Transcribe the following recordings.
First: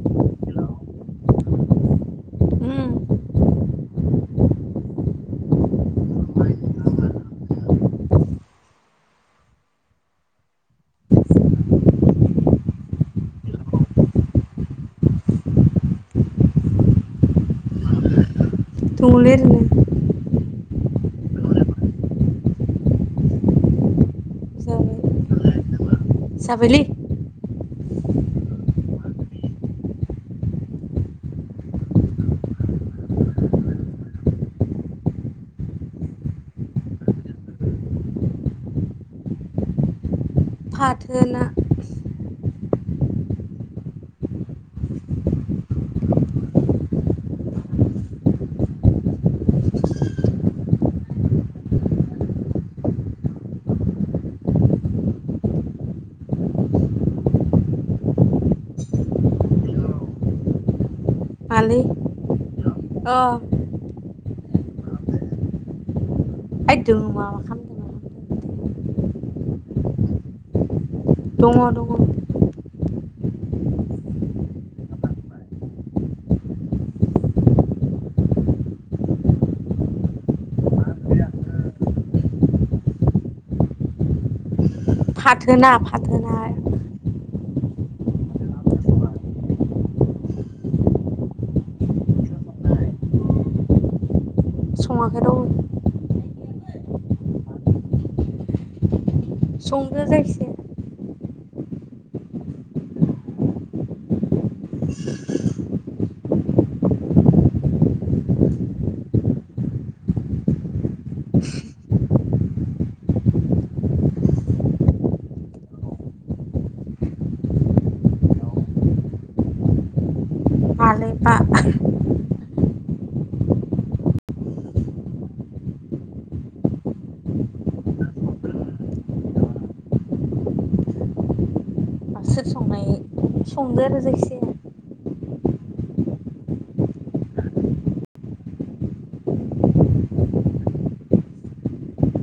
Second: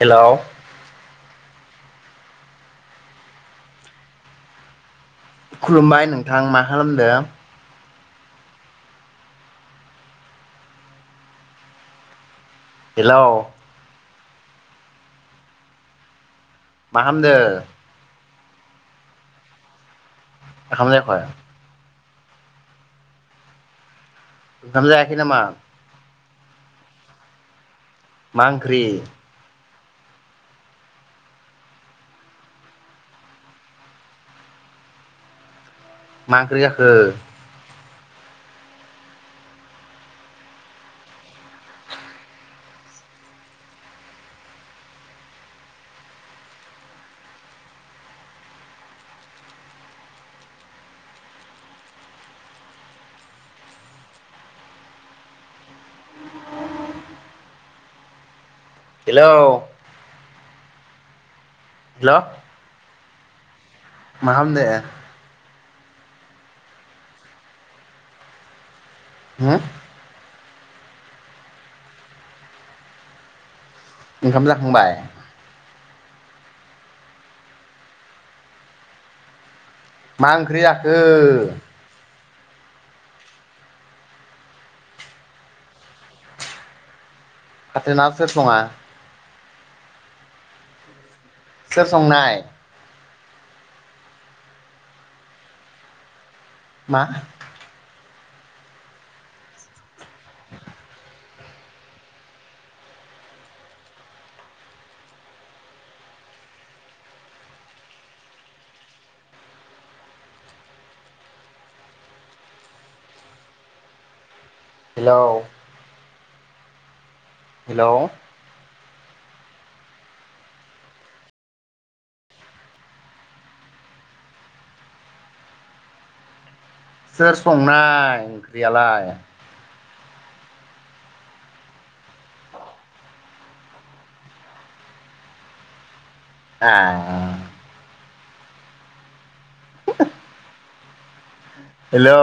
Hello उम खुलुमबाय नोंथां मा खालामदों? हेलौ मा खालामदों? दंलै ओरैनो। ओंखाम जायाखै? ओंखाम जाबाय जायाखै नामा? जाबायलै। मा ओंख्रि? मा ओंख्रि जाखो? फाथो ना हेल' मालै हेल' अ मा खालामदो? [unintelligible] होम? दङ दङ ओंखाम जाखांबाय? मा ओंख्रि जाखो? फाथो ना फाथो ना। फाथो ना सोर सङा? सोर संनाय? सङाखै रावबो। मा? संदो जायखि जाया। हेलौ हेल' मालायबा सोर संनाय ओंख्रियालाय? सोर संनाय संदो आरो जायखि जाया। ए [inaudible] हेलौ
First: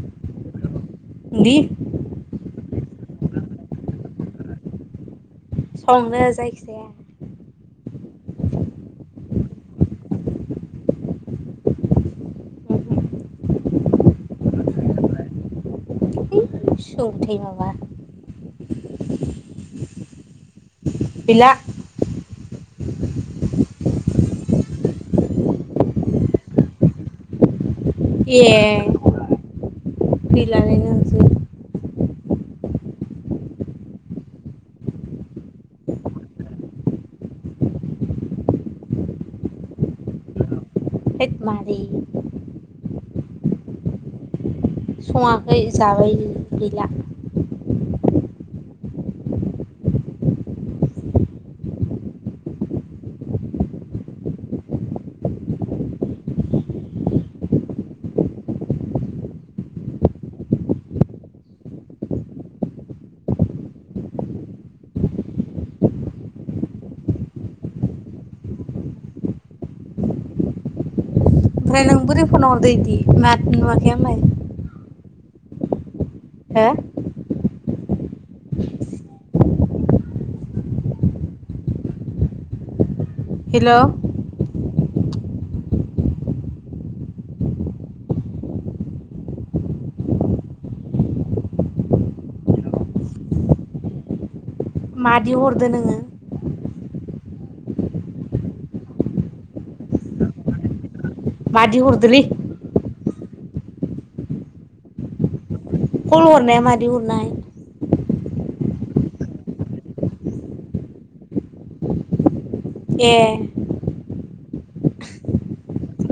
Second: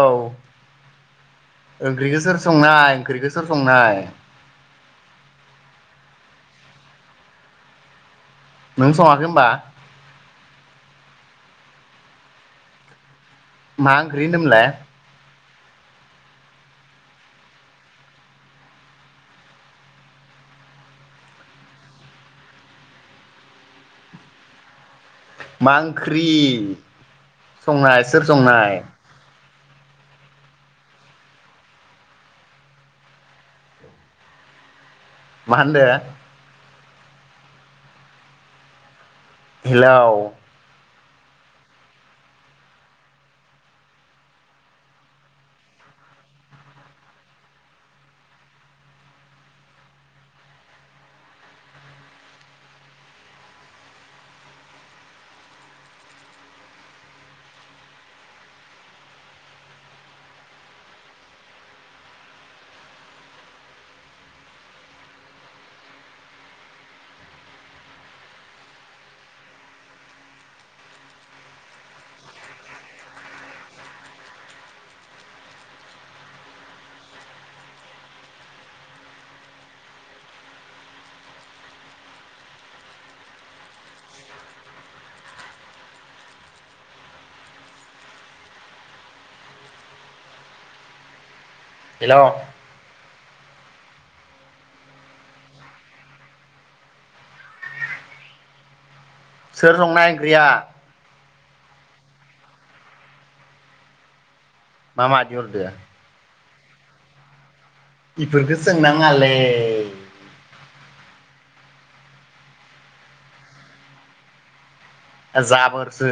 दि ओंख्रिखौ सोर संनाय ओंख्रि सोर संनाय? संदों जायखि जाया। नों सङाखै होमबा? मा ओंख्रि होनदोंमोनलाय? सोंबाय थायो माबा गैला। मा ओंख्रि? संनाय सोर संनाय? गैलालै नोंजों मा होनदों? हेलौ थोद मादि सङाखै जाबाय गैला ओमफ्राय नों बोरै फन हरदो इदि माथो नुवाखै आंलाय? हो? हेल' हेल' मादि हरदो नोङो? सोर संनाय ओंख्रिया? मादि हरदोलै? मा मादि हरदो खल हरनाया मादि हरनाय? इफोरखो सोंनाङालै ए जाबोरसो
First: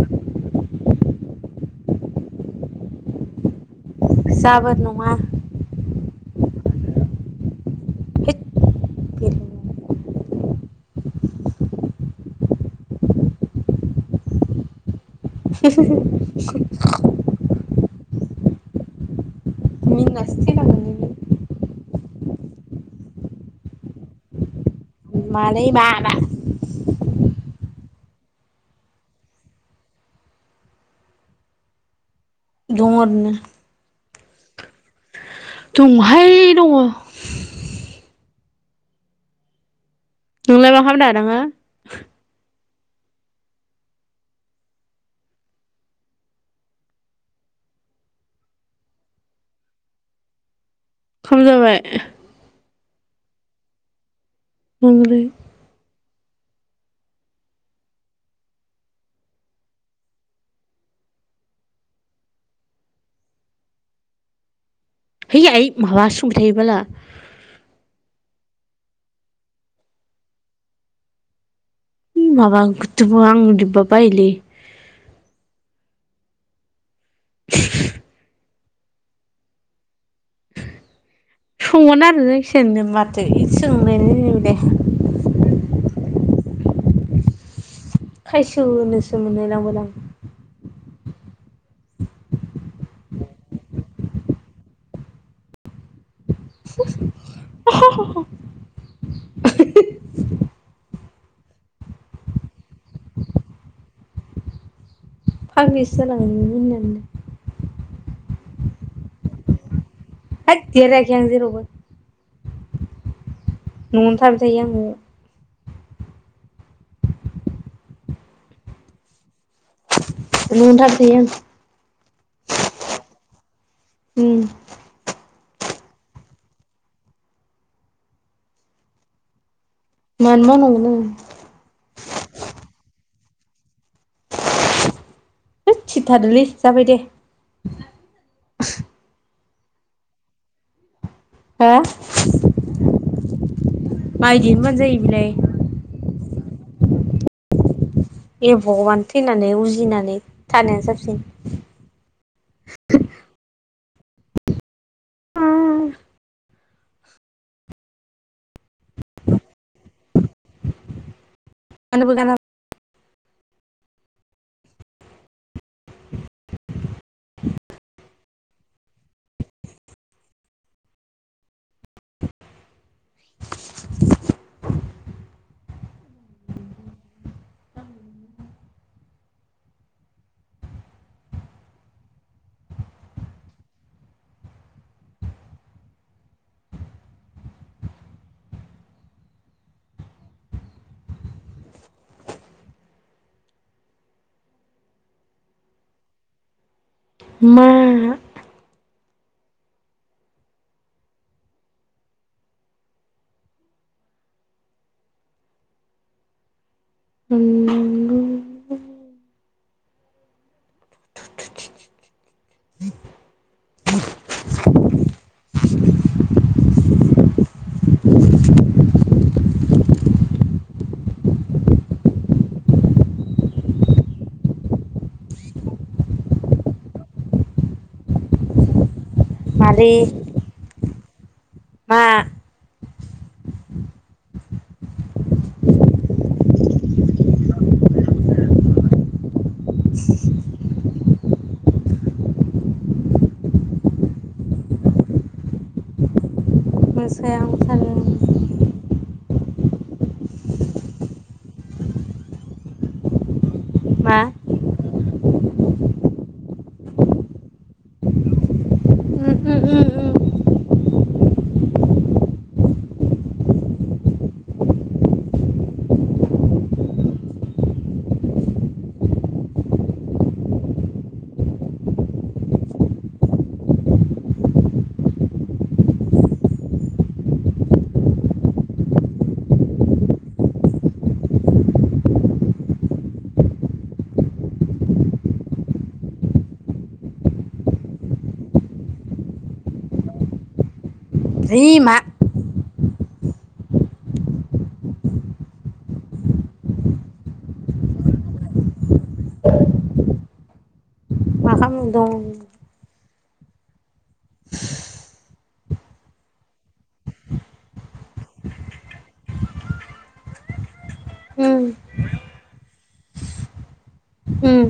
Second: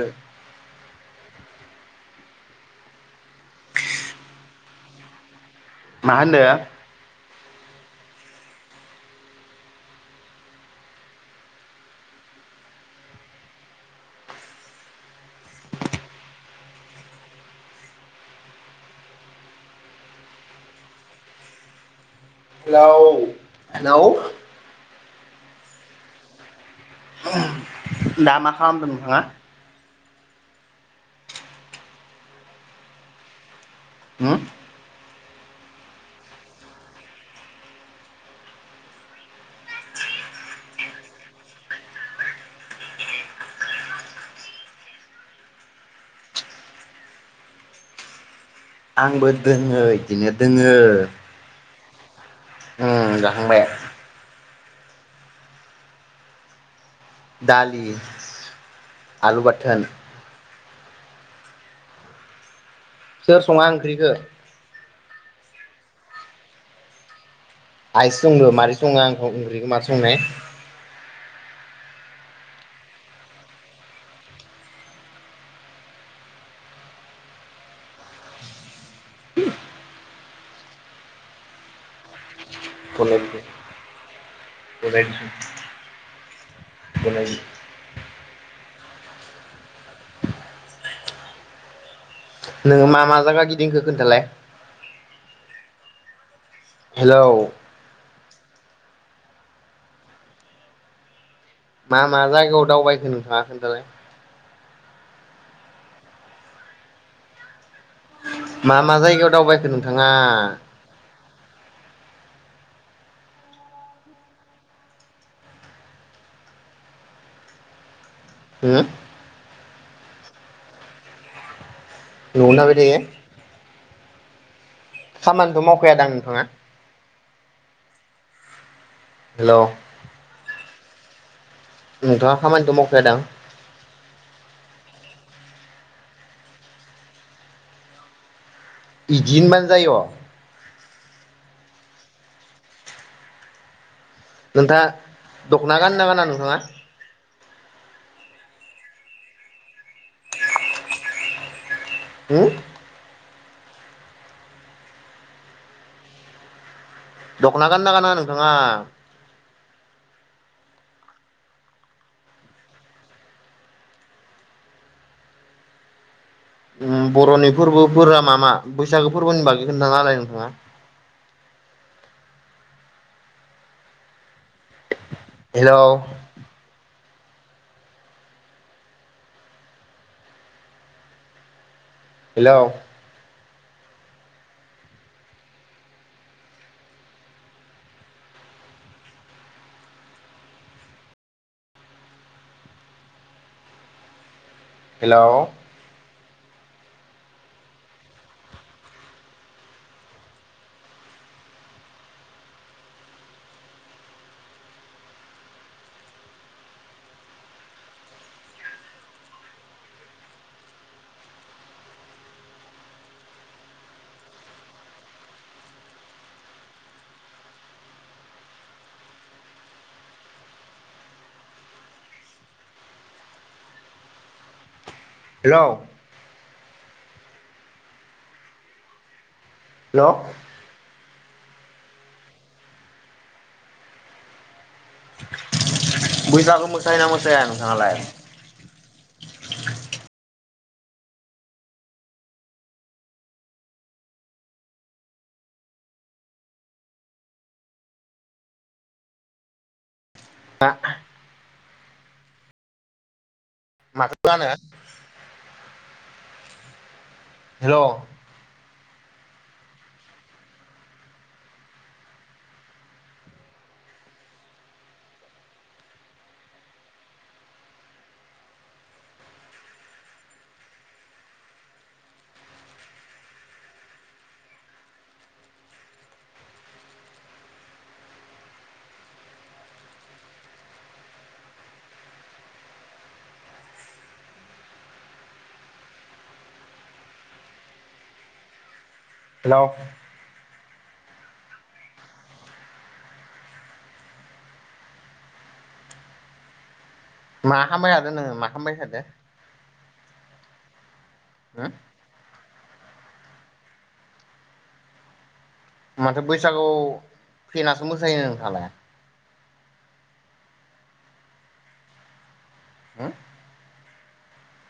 जाबोर नङा मा होनदो? हैद बेल' [unintelligible] मिनिनासो थैनांगोन नोङो हेल' मालै मा मा दा मा खालामदों नोंथाङा दङ ओरैनो होम दङ' हाय दङ। नोंलाय मा खामदो नोङो। आंबो दोङो इदिनो दोङो। खाम जाबाय। ओ जाखांबाय ओंलै दालि आलु बाथोन सोर सङा ओंख्रिखो हैै आइ माबा सोंबाय थायो बाला आइसो संद मारै सङो आंखौ ओंख्रिखौ माथो संनाय ओय माबा ओंखोथो बुङो आं इदिबा बायोलै [unintelligible] सङो होनना सोंदो माथो इदि सोंलायलायनि दे खदाय खायसोनोसो मोनलाय लाङो लां नोङो मा मा जायगा गिदिंखो खोन्थालाय हेलौ [unintelligible] मा मा जायगायाव दावबायखो नोंथाङा खोन्थालाय फाग्लिसो जालांगोन बे मिनिनानै मा मा जायगायाव दावबायखो नों ङा रायाखै आं जेरावबो न'आवनो थाबाय थायो आं न'आव हो न'आवनो थाबाय थायो आं न'आवनो थाबाय थायो। उम खामानिथ' मावखायादां नोंथाङा? हेलौ मानो मावनांगौ नो नोंथाङा खामानिथ' मावखाया दां? होद स्रि थादोलै जाबाय दे। बिदि होनबानो जाय'। हा नोंथाङा दख'ना गानो ना गाना नोंथाङा? ए भगबान थैनानै उजिनानै थानाया साबसिन हो [inaudible] दख'ना गानना गाना नोंथाङा? गानोबो गानाबो उ बर'नि फोरबोफोरा मा मा? बैसागो फोरबोनि बागै खोना नालाय नोंथाङा हेलौ हेलौ हेलौ मा? [unintelligible] हेलौ मालै? हेलौ मा? बैसागो मोसायो ना मोसाया नोंथाङालाय? मोसाहां साहां [unintelligible] माखौ मा गानो? हेलौ उम उम उम उम हेलौ है मा? मा खालामबायथादो नोङो मा खालामबायथादो? आं दं माथो बैसागु फेनासो मोसायो नोंथाङालाय? उम हो उम